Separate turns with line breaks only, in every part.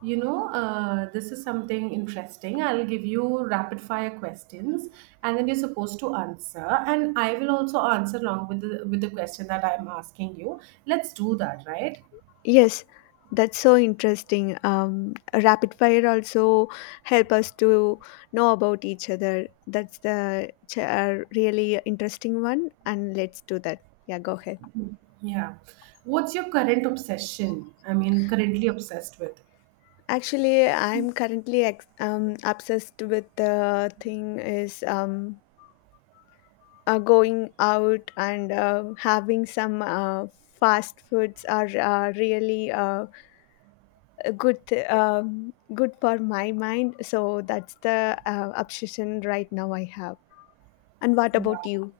This is something interesting. I'll give you rapid fire questions, and then you're supposed to answer. And I will also answer along with the question that I'm asking you. Let's do that, right?
Yes, that's so interesting. Rapid fire also help us to know about each other. That's the really interesting one, and let's do that. Yeah, go ahead.
Yeah. What's your current obsession? I mean, currently obsessed with.
Actually, I'm currently obsessed with, the thing is, going out and having some fast foods are really good for my mind, so that's the obsession right now I have. And what about you?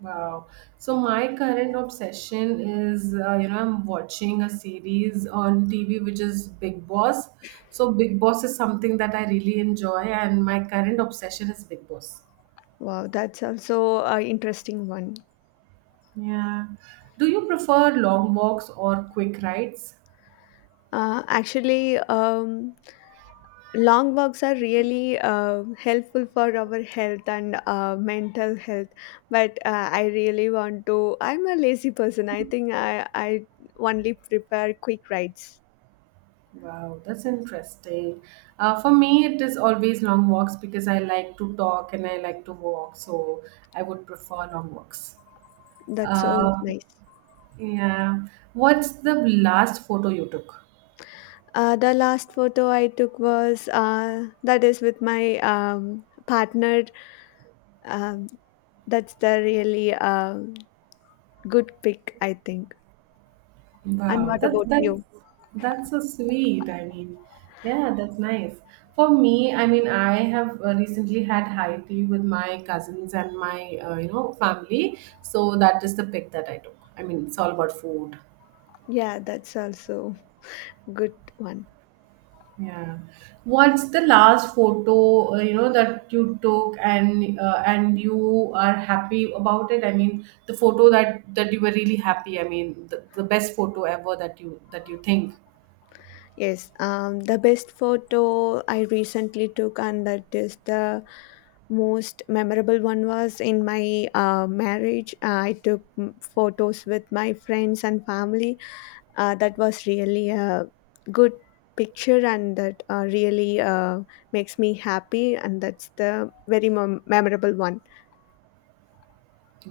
Wow. So my current obsession is, I'm watching a series on TV which is Big Boss. So Big Boss is something that I really enjoy, and my current obsession is Big Boss.
Wow, that's also an interesting one.
Yeah. Do you prefer long walks or quick rides?
Actually, long walks are really helpful for our health and mental health, but I really want to I'm a lazy person, I think I only prepare quick rides.
Wow, that's interesting. For me, it is always long walks because I like to talk and I like to walk, so I would prefer long walks.
That's so
Uh,
nice.
yeah. What's the last photo you took?
The last photo I took was, that is with my partner. Um, that's the really good pick, I think. And
Wow,
what
that's
about
that's
you?
that's so sweet. I mean, yeah, that's nice. For me, I mean, I have recently had high tea with my cousins and my family, so that is the pic that I took. I mean, it's all about food.
Yeah, that's also good one.
Yeah. What's the last photo that you took and you are happy about it? I mean, the photo that you were really happy. I mean, the best photo ever that you think.
Yes, the best photo I recently took, and that is the most memorable one, was in my marriage. I took, photos with my friends and family. That was really a good picture, and that really makes me happy. And that's the very memorable one.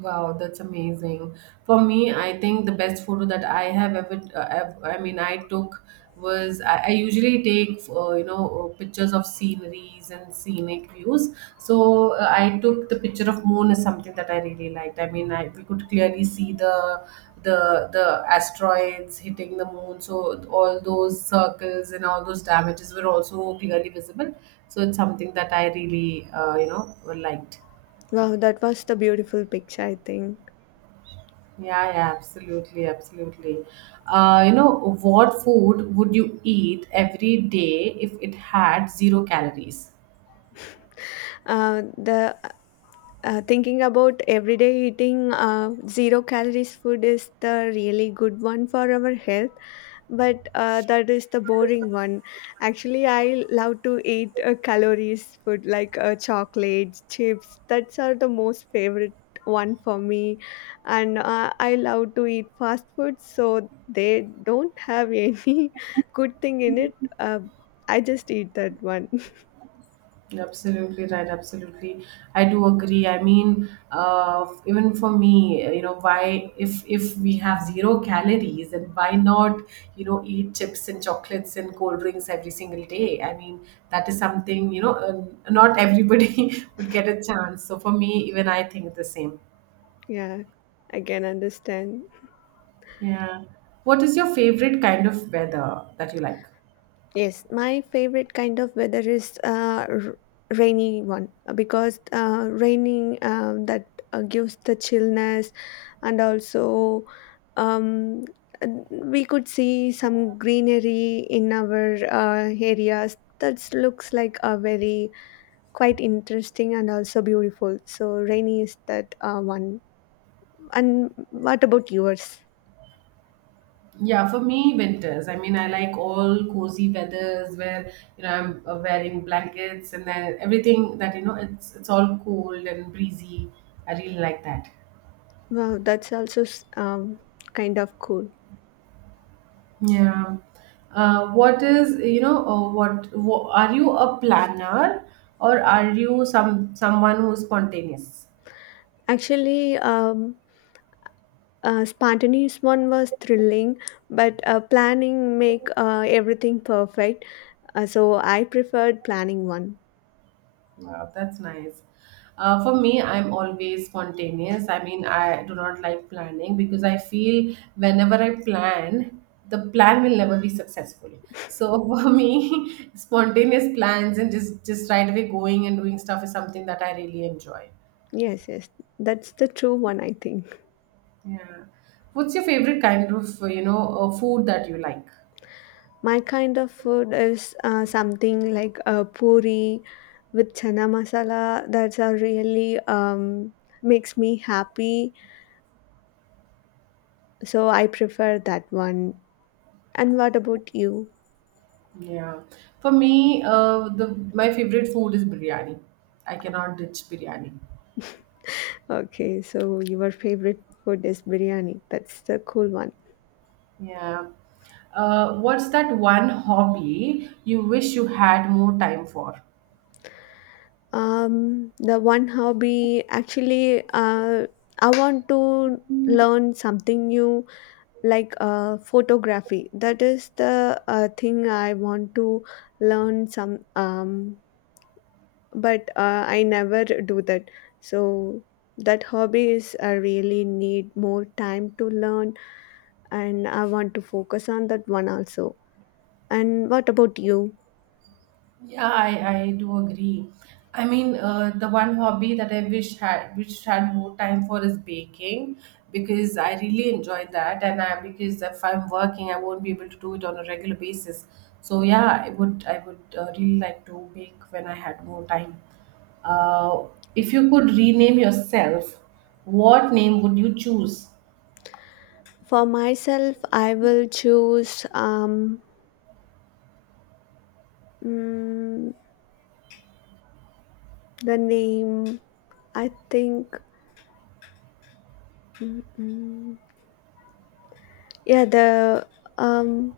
Wow, that's amazing. For me, I think the best photo that I have ever, I mean, I took was I usually take, pictures of sceneries and scenic views. So I took the picture of moon is something that I really liked. I mean, I, we could clearly see the asteroids hitting the moon. So all those circles and all those damages were also clearly visible. So it's something that I really, liked.
Wow, that was the beautiful picture, I think.
Yeah, yeah, absolutely, absolutely. What food would you eat every day if it had zero calories?
The Thinking about everyday eating zero calories food is the really good one for our health, but that is the boring one. Actually, I love to eat calories food like chocolates chips. That's are the most favorite one for me, and I love to eat fast food, so they don't have any good thing in it. uh, I just eat that one.
Absolutely right, absolutely. I do agree. I mean, even for me, why if we have zero calories, then why not, you know, eat chips and chocolates and cold drinks every single day? I mean, that is something, not everybody would get a chance. So for me, even I think the same.
Yeah, I can understand.
Yeah. What is your favorite kind of weather that you like?
Yes, my favorite kind of weather is rainy one, because raining, that gives the chillness, and also um, we could see some greenery in our areas that looks like a very quite interesting and also beautiful. So rainy is that one. And what about yours?
Yeah, for me, winters. I mean, I like all cozy weathers where, you know, I'm wearing blankets and then everything that, you know, it's all cold and breezy. I really like that.
Wow, that's also kind of cool.
Yeah. What is, you know, what, wha Are you a planner or are you someone who's spontaneous?
Actually, spontaneous one was thrilling, but planning make everything perfect, so I preferred planning one.
Wow, that's nice. For me, I'm always spontaneous. I mean, I do not like planning because I feel whenever I plan, the plan will never be successful. So for me, spontaneous plans and just right away going and doing stuff is something that I really enjoy.
Yes, yes, that's the true one, I think.
Yeah. What's your favorite kind of food that you like?
My kind of food is something like a puri with chana masala. That's a really makes me happy, so I prefer that one. And what about you?
Yeah. For me, the my favorite food is biryani. I cannot ditch biryani.
Okay, so your favorite food is biryani. That's the cool one.
Yeah. What's that one hobby you wish you had more time for?
The one hobby, actually, I want to learn something new, like photography. That is the thing I want to learn some, but I never do that. So that hobby is, I really need more time to learn, and I want to focus on that one also. And what about you?
Yeah, I do agree. I mean, the one hobby that I wish had which had more time for is baking because I really enjoy that, and I because if I'm working, I won't be able to do it on a regular basis. So yeah, I would really like to bake when I had more time. Uh, if you could rename yourself, what name would you choose?
For myself, I will choose, mm, the name, I think. mm, mm, yeah, the um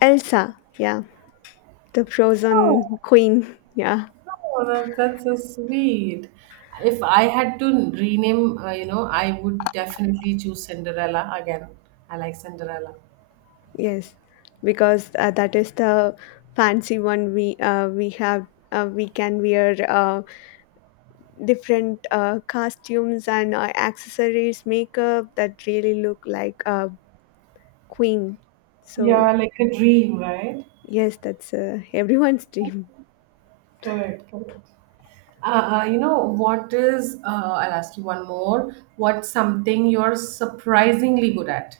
Elsa. Yeah, the Frozen
Oh.
Queen. Yeah.
Oh, that's so sweet. If I had to rename, you know, I would definitely choose Cinderella again. I like Cinderella.
Yes, because that is the fancy one. We can wear different costumes and accessories, makeup, that really look like a queen.
Yeah,
So
like a dream, right?
yes, that's everyone's dream.
Correct, correct. I'll ask you one more. What's something you're surprisingly good at?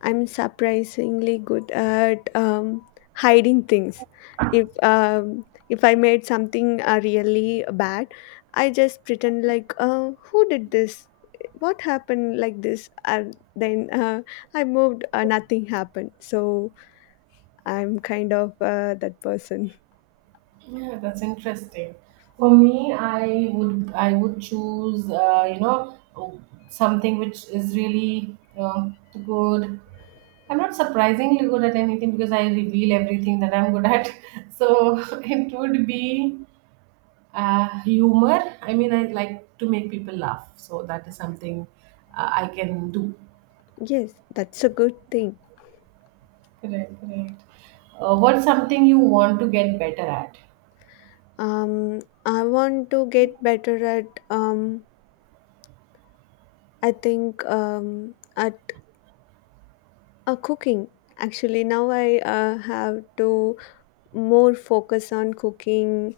I'm surprisingly good at hiding things. If I made something really bad, I just pretend like, who did this? What happened like this? And then I moved. Nothing happened. So I'm kind of that person.
Yeah, that's interesting. For me, I would choose something which is really good. I'm not surprisingly good at anything because I reveal everything that I'm good at. So it would be humor. I mean, I like to make people laugh, so that is something I can do.
Yes, that's a good thing.
Correct, correct. What's something you want to get better at?
Um, I want to get better at. I think, at, cooking. Actually, now I have to more focus on cooking.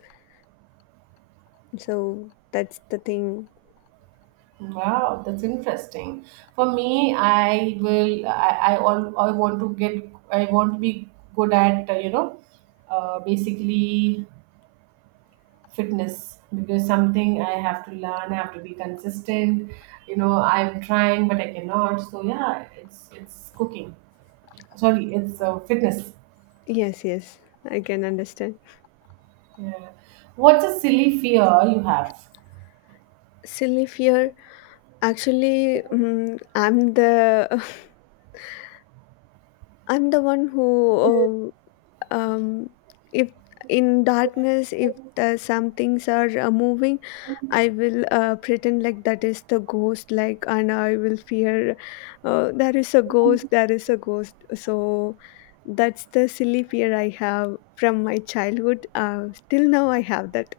So that's the thing.
Wow, that's interesting. For me, I will. I, all, I want to get. I want to be good at basically fitness because something I have to learn. I have to be consistent. You know, I'm trying, but I cannot. So yeah, it's fitness.
Yes, yes, I can understand.
Yeah. What's a silly fear you have?
Silly fear. Actually, I'm the... I'm the one who um, um if in darkness, if the, some things are moving, I will pretend like that is the ghost, like, and I will fear there is a ghost, there is a ghost. So that's the silly fear I have from my childhood. Till now, I have that.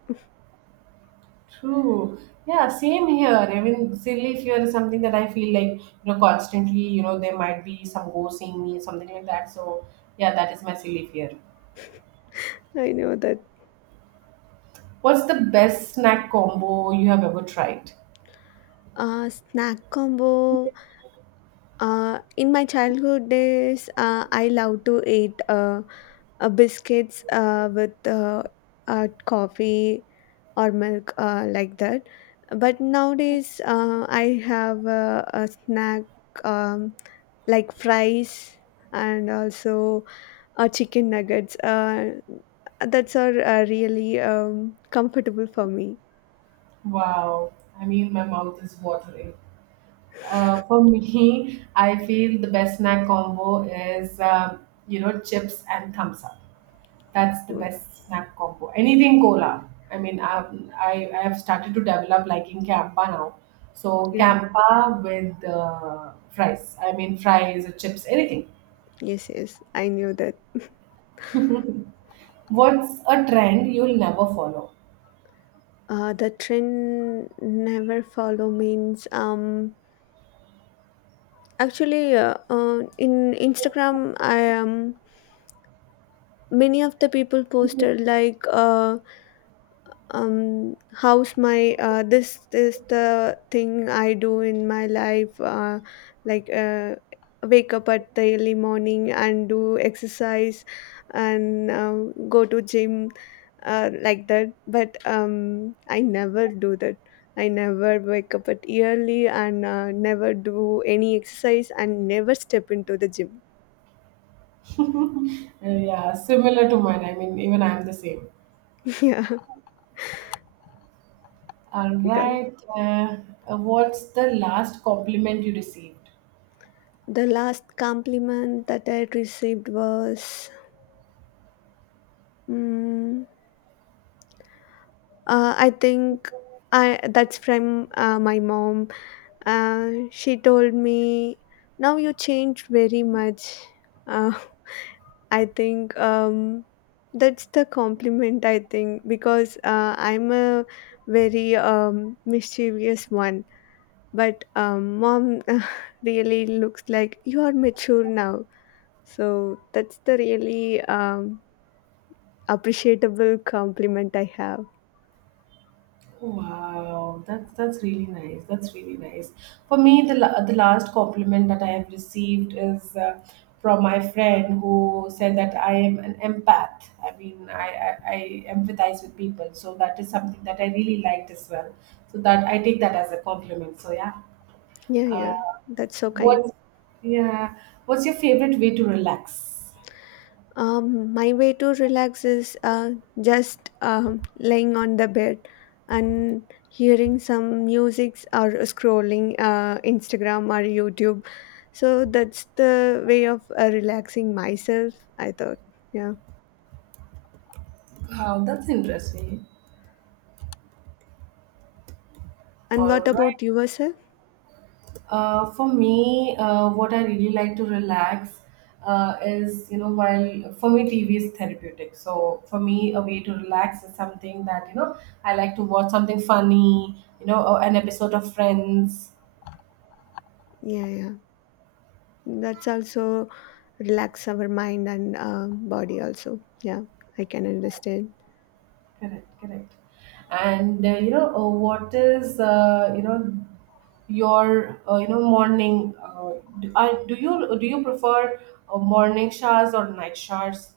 True. Yeah, same here. I mean, silly fear is something that I feel like, you know, constantly, you know, there might be some ghost seeing me, something like that. So, yeah, that is my silly fear.
I know that.
What's the best snack combo you have ever tried?
Snack combo. In my childhood days, I love to eat biscuits with, coffee or milk, like that. But nowadays, I have a snack, um, like fries and also chicken nuggets. That's are really comfortable for me.
Wow. I mean, my mouth is watering. For me, I feel the best snack combo is, chips and thumbs up. That's the
Mm,
best snack combo. Anything cola. I have started to develop liking Campa now. So
yeah.
Campa with fries. I mean, fries or chips, anything.
Yes. Yes. I knew that.
What's a trend you'll never follow?
The trend never follow means, actually, in Instagram I, many of the people posted like, how's my, this is the thing I do in my life, like, wake up at the early morning and do exercise, and go to gym, like that, but I never do that. I never wake up at early and never do any exercise and never step into the gym.
Yeah, similar to mine. I mean, even I'm the same.
Yeah.
All
Because
right. What's the last compliment you received?
the last compliment that I received was, mm I think, I that's from my mom. She told me, "Now you changed very much." Uh, I think, that's the compliment, I think, because I'm a very mischievous one, but mom really looks like you are mature now. So that's the really appreciable compliment I have.
Wow, that's really nice. That's really nice. For me, the last compliment that I have received is from my friend who said that I am an empath. I mean, I empathize with people, so that is something that I really liked as well. So that I take that as a compliment. So yeah,
Yeah, yeah,
uh,
that's so kind.
what? Yeah, what's your favorite way to relax?
My way to relax is just laying on the bed and hearing some music or scrolling Instagram or YouTube. So that's the way of relaxing myself, I thought. Yeah.
Wow, that's interesting.
And what
All right.
about yourself?
For me, what I really like to relax is, you know, while for me, TV is therapeutic. So for me, a way to relax is something that, you know, I like to watch something funny, you know, or an episode of Friends.
Yeah, yeah. That's also relax our mind and body also. Yeah, I can understand.
Correct, correct. And, you know, what is, you know, Your morning do you prefer morning showers or night showers?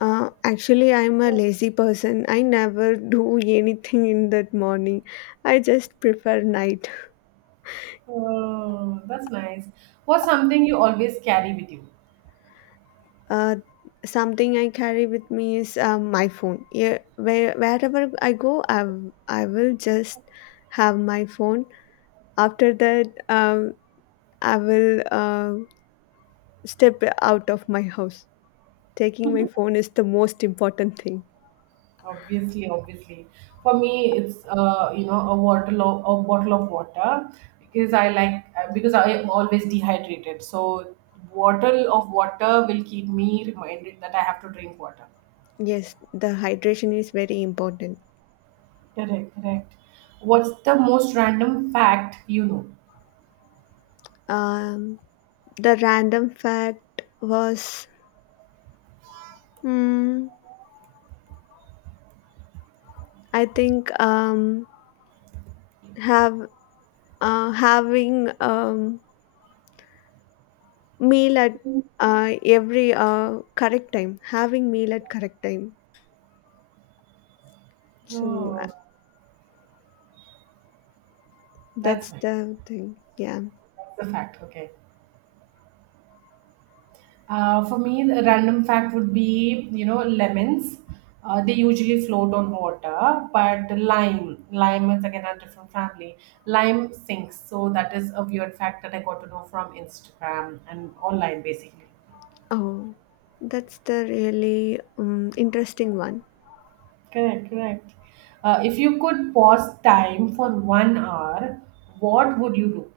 Actually, I'm a lazy person. I never do anything in that morning. I just prefer night.
Oh, that's nice. What's something you always carry with you?
Uh, Something I carry with me is, my phone. Yeah, wherever I go, I will just have my phone. After that, I will step out of my house. Taking my phone is the most important thing.
Obviously, obviously. For me, it's a a bottle of water because I like because I am always dehydrated. So, bottle of water will keep me reminded that I have to drink water.
Yes, the hydration is very important.
Correct, correct. What's the most random fact you know?
Um, the random fact was, Mm, I think, have having meal at every correct time. Having meal at correct time. So
Oh, that's
that's
nice.
the thing. Yeah.
That's the fact. Okay. For me, the random fact would be, you know, lemons. They usually float on water, but lime is again a different family. Lime sinks, so that is a weird fact that I got to know from Instagram and online, basically.
Oh, that's the really interesting one.
Correct, correct. If you could pause time for one hour, what would you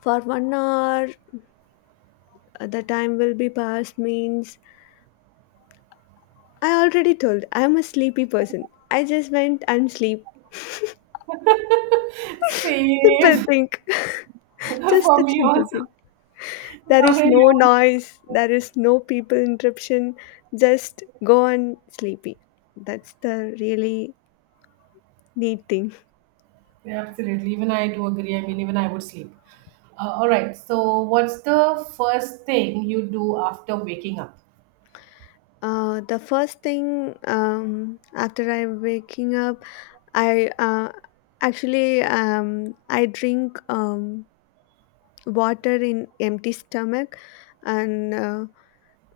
For one hour, the time will be passed means, I already told I'm a sleepy person. I just went and sleep.
do?
Simple
Same
thing. Just
for
a
me
simple
also.
thing. There
No,
is
yeah.
no noise, there is no people interruption, just go and sleepy. That's the really neat thing.
Yeah, absolutely. Even I do agree. I mean, even I would sleep. All right. So, what's the first thing you do after waking up?
The first thing, after I waking up, I actually, I drink, water in empty stomach, and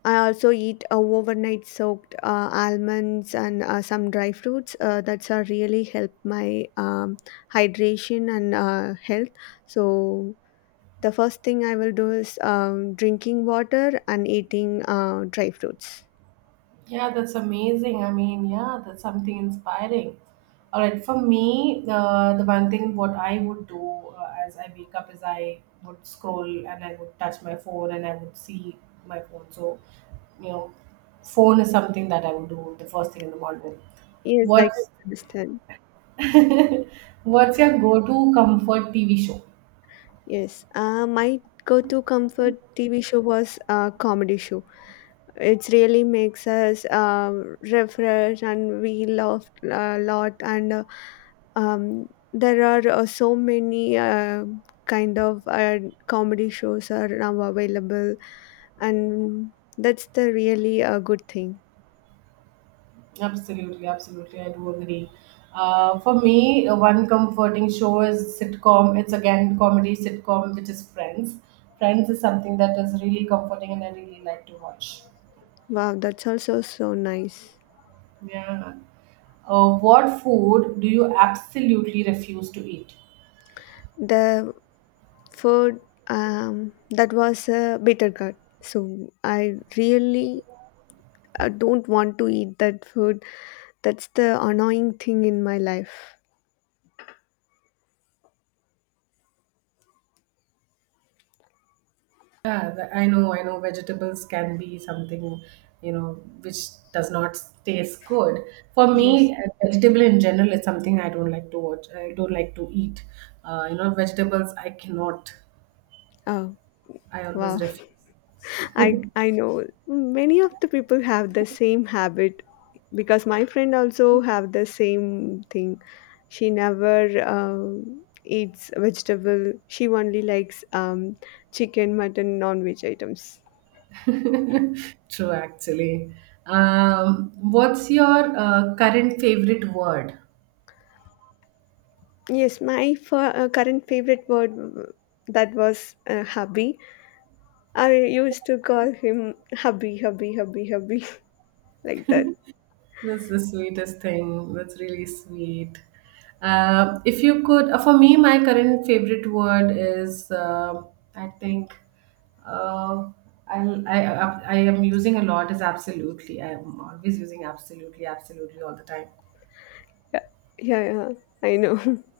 I also eat overnight soaked almonds and some dry fruits. That's really help my hydration and health. So the first thing I will do is, drinking water and eating dry fruits.
Yeah, that's amazing. I mean, yeah, that's something inspiring. All right. For me, the one thing what I would do as I wake up is I would scroll and I would touch my phone and I would see my phone. So, you know, phone is something that I would do the first thing in the morning.
Yes, I
What's
understand.
what's your go-to comfort TV show?
Yes, my go-to comfort TV show was comedy show. It really makes us refresh, and we laugh a lot and. There are so many kind of comedy shows are now available, and that's the really a good thing.
Absolutely, absolutely. I do agree. For me, one comforting show is sitcom. It's again comedy sitcom, which is Friends. Friends is something that is really comforting and I really like to watch.
Wow, that's also so nice.
Yeah. What food do you absolutely refuse to eat?
The food, that was a bitter gourd, so I really don't want to eat that food. That's the annoying thing in my life.
I know vegetables can be something, you know, which does not taste good. For
Yes.
me, vegetable in general is something I don't like to watch. I don't like to eat. You know, vegetables I cannot.
Oh.
I always
Wow.
refuse.
I know many of the people have the same habit, because my friend also have the same thing. She never eats vegetable. She only likes, chicken, mutton, non-veg items.
True, actually. What's your current favorite word?
Yes, my current favorite word, that was hubby. I used to call him hubby, hubby, hubby, hubby like that.
That's the sweetest thing. That's really sweet. If you could, For me, my current favorite word is, I think, uh, I, I am using a lot is absolutely. I am always using absolutely, absolutely all the time.
Yeah, yeah, yeah. I know.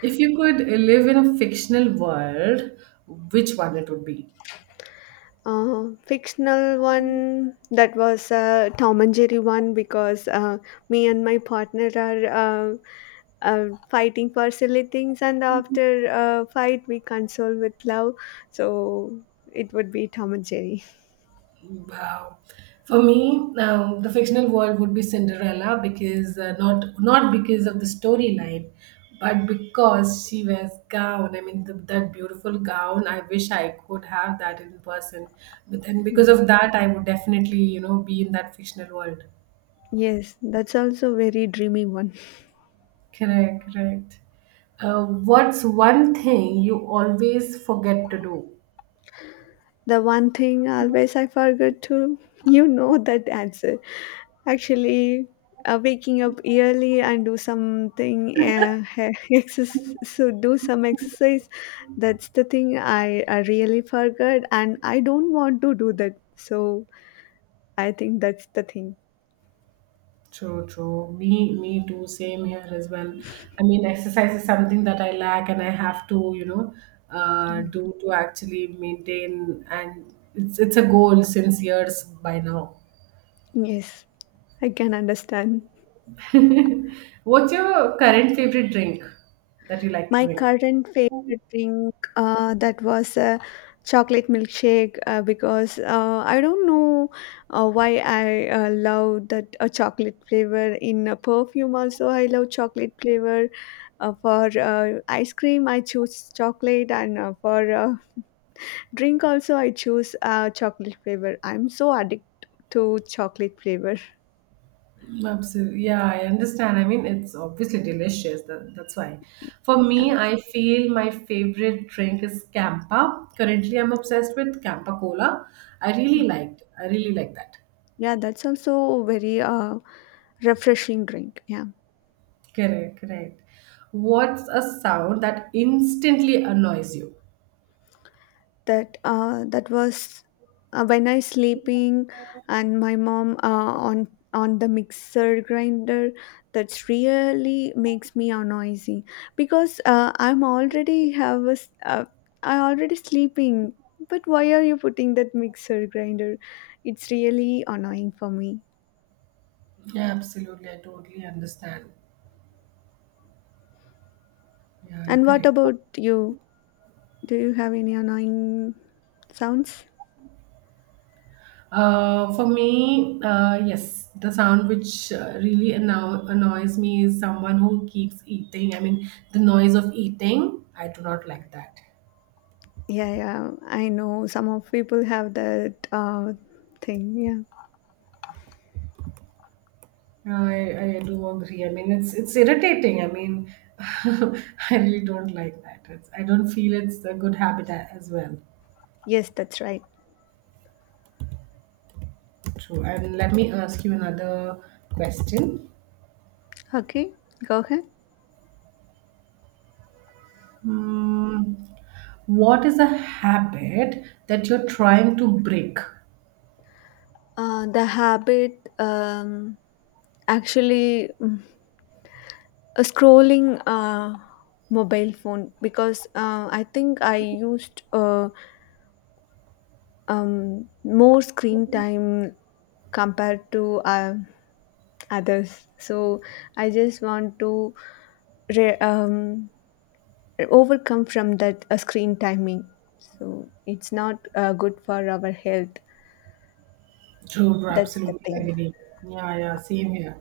If you could live in a fictional world, which one it would be?
Fictional one, that was Tom and Jerry one, because me and my partner are fighting for silly things, and after a fight we console with love, so it would be Tom and Jerry.
Wow. For me, the fictional world would be Cinderella because not because of the storyline, but because she wears gown. I mean, that beautiful gown. I wish I could have that in person. But then, because
Yeah.
of that, I would definitely, you know, be in that fictional world.
Yes, that's also very dreamy one.
Correct, correct. What's one thing you always forget to do?
The one thing always I forget to, you know that answer. Actually, waking up early and do something, exercise, so do some exercise. That's the thing I really forgot, and I don't want to do that. So I think that's the thing.
True, true. Me too. Same here as well. I mean, exercise is something that I lack, and I have to, you know,
Mm.
do to actually maintain. And it's a goal since years by now.
Yes, I can understand.
What's your current favorite drink that you like to
My
drink?
current favorite drink, that was a chocolate milkshake, because I don't know why I love that chocolate flavor in a perfume. Also, I love chocolate flavor. For ice cream, I choose chocolate, and for drink also, I choose chocolate flavor. I'm so addicted to chocolate flavor.
Absolutely. Yeah, I understand. I mean, it's obviously delicious. That's why. For me,
Yeah.
I feel my favorite drink is Campa. Currently, I'm obsessed with Campa Cola. I really
Okay.
liked. I really like that.
Yeah, that's also very refreshing drink. Yeah.
Correct, correct. What's a sound that instantly annoys you?
That was when I sleeping and my mom on the mixer grinder, that's really makes me noisy, because I'm already have a s uh, I already sleeping, but why are you putting that mixer grinder? It's really annoying for me.
Yeah, absolutely. I totally understand. Yeah,
And what
correct.
about you? Do you have any annoying sounds?
For me, yes, the sound which really annoys me is someone who keeps eating. I mean, the noise of eating, I do not like that.
Yeah, yeah, I know some of people have that thing. Yeah.
I do agree. I mean, it's irritating. I mean, I really don't like that. It's, I don't feel it's a good habit as well.
Yes, that's right.
True. And let me ask you another question.
Okay, go ahead.
Hmm, what is a habit that you're trying to break?
The habit, actually, scrolling mobile phone, because I think I used more screen time compared to others. So I just want to re- um, overcome from that screen timing. So it's not good for our health.
True, bro,
That's the
absolutely
thing.
agree. Yeah, yeah, same here.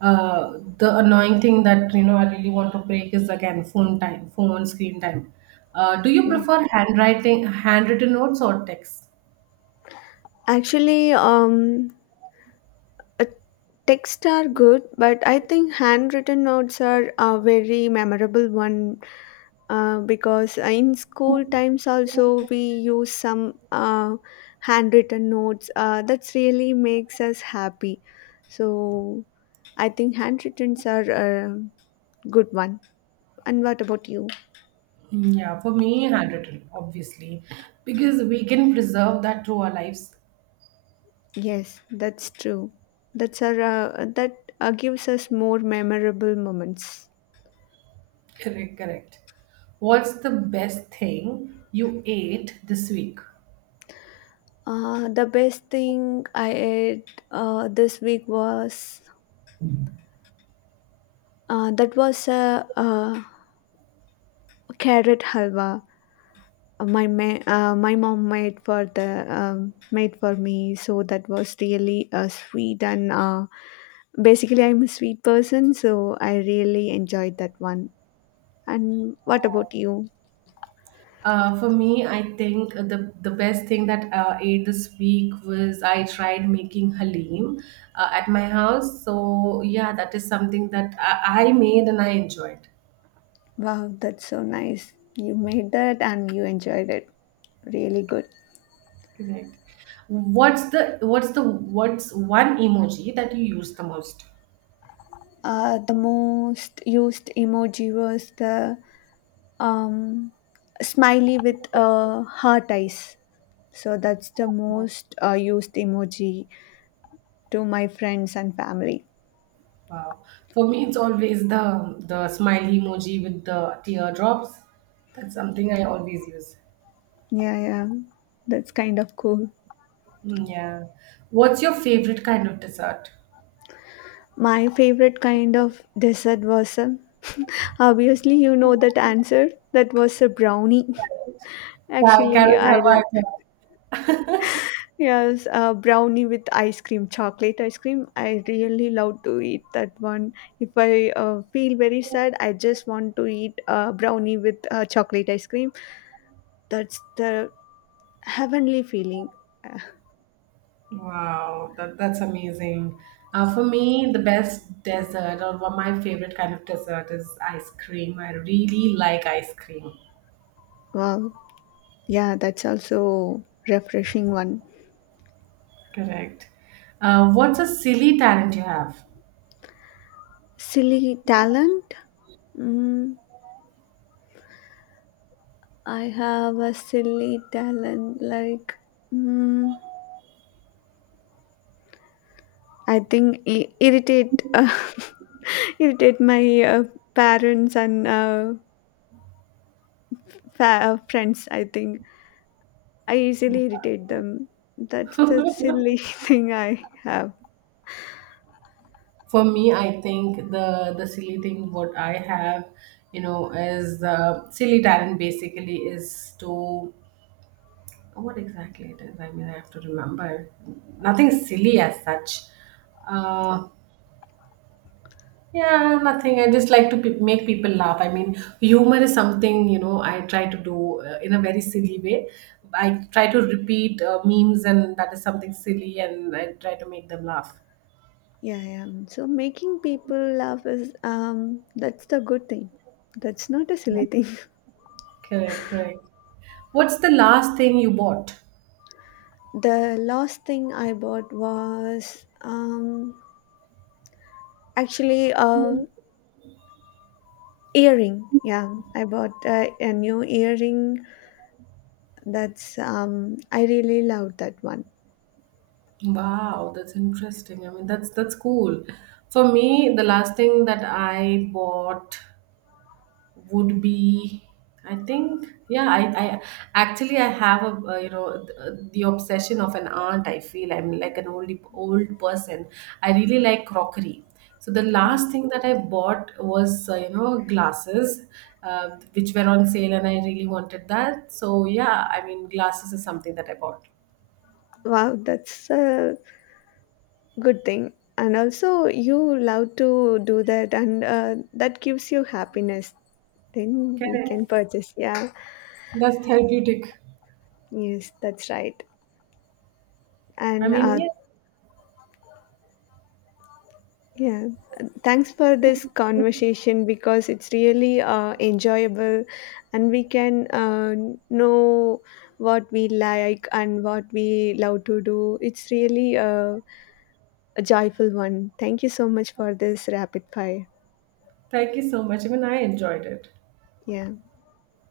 The annoying thing that you know I really want to break is again phone time, phone screen time. Do you
Yeah.
prefer handwriting, handwritten notes or text?
Actually, Uh, texts are good, but I think handwritten notes are a very memorable one, because in school times also we use some handwritten notes. That's really makes us happy. So I think handwrittens are a good one. And what about you?
Yeah, for me, handwritten, obviously, because we can preserve that through our lives.
Yes, that's true. That's our, that gives us more memorable moments.
Correct, correct. What's the best thing you ate this week?
The best thing I ate this week was, that was a carrot halwa. My mom made for the made for me, so that was really sweet. And basically, I'm a sweet person, so I really enjoyed that one. And what about you?
For me, I think the best thing that I ate this week was I tried making halim at my house. So yeah, that is something that I made and I enjoyed.
Wow, that's so nice. You made that and you enjoyed it. Really good.
Correct. What's the what's the what's one emoji that you use the most?
The most used emoji was the, um, smiley with heart eyes. So that's the most used emoji to my friends and family.
Wow. For me, it's always the smiley emoji with the teardrops. That's something I always use.
Yeah, yeah, that's kind of cool.
Mm, yeah. What's your favorite kind of dessert?
My favorite kind of dessert was a obviously you know that answer, that was a brownie. Actually,
Carrot
I
halwa, I think.
yes, brownie with ice cream, chocolate ice cream. I really love to eat that one. If I feel very sad, I just want to eat brownie with chocolate ice cream. That's the heavenly feeling. Uh,
Wow, that's amazing. For me, the best dessert or one my favorite kind of dessert is ice cream. I really like ice cream.
Wow. Yeah, that's also refreshing one.
Correct. What's a silly talent you have?
Silly talent. Mm, I have a silly talent. Like, mm, I think irritate. Irritate my parents and friends, I think I easily irritate them. That's the silly thing I have.
For me, I think the silly thing what I have, you know, is the silly talent, basically, is to what exactly it is. I mean, I have to remember. Nothing silly as such. Uh, yeah, nothing. I just like to make people laugh. I mean, humor is something, you know, I try to do in a very silly way. I try to repeat memes, and that is something silly, and I try to make them laugh.
Yeah, yeah, so making people laugh is, um that's the good thing. That's not a silly thing.
Correct, correct. What's the last thing you bought?
The last thing I bought was, um actually, a earring. Yeah, I bought a new earring. That's, I really loved that one.
Wow, that's interesting. I mean, that's cool. For me, the last thing that I bought would be, I think, yeah, I actually, I have a, you know, the obsession of an aunt, I feel I'm like an old person. I really like crockery, so the last thing that I bought was, you know, glasses, which were on sale and I really wanted that. So yeah, I mean, glasses is something that I bought.
Wow, that's a good thing, and also you love to do that and that gives you happiness, then we can
Correct.
purchase. Yeah.
That's therapeutic.
Yes, that's right.
I
And
mean, yeah,
yeah, thanks for this conversation, because it's really enjoyable, and we can know what we like and what we love to do. It's really a joyful one. Thank you so much for this rapid fire.
thank you so much. I mean, I enjoyed it.
Yeah.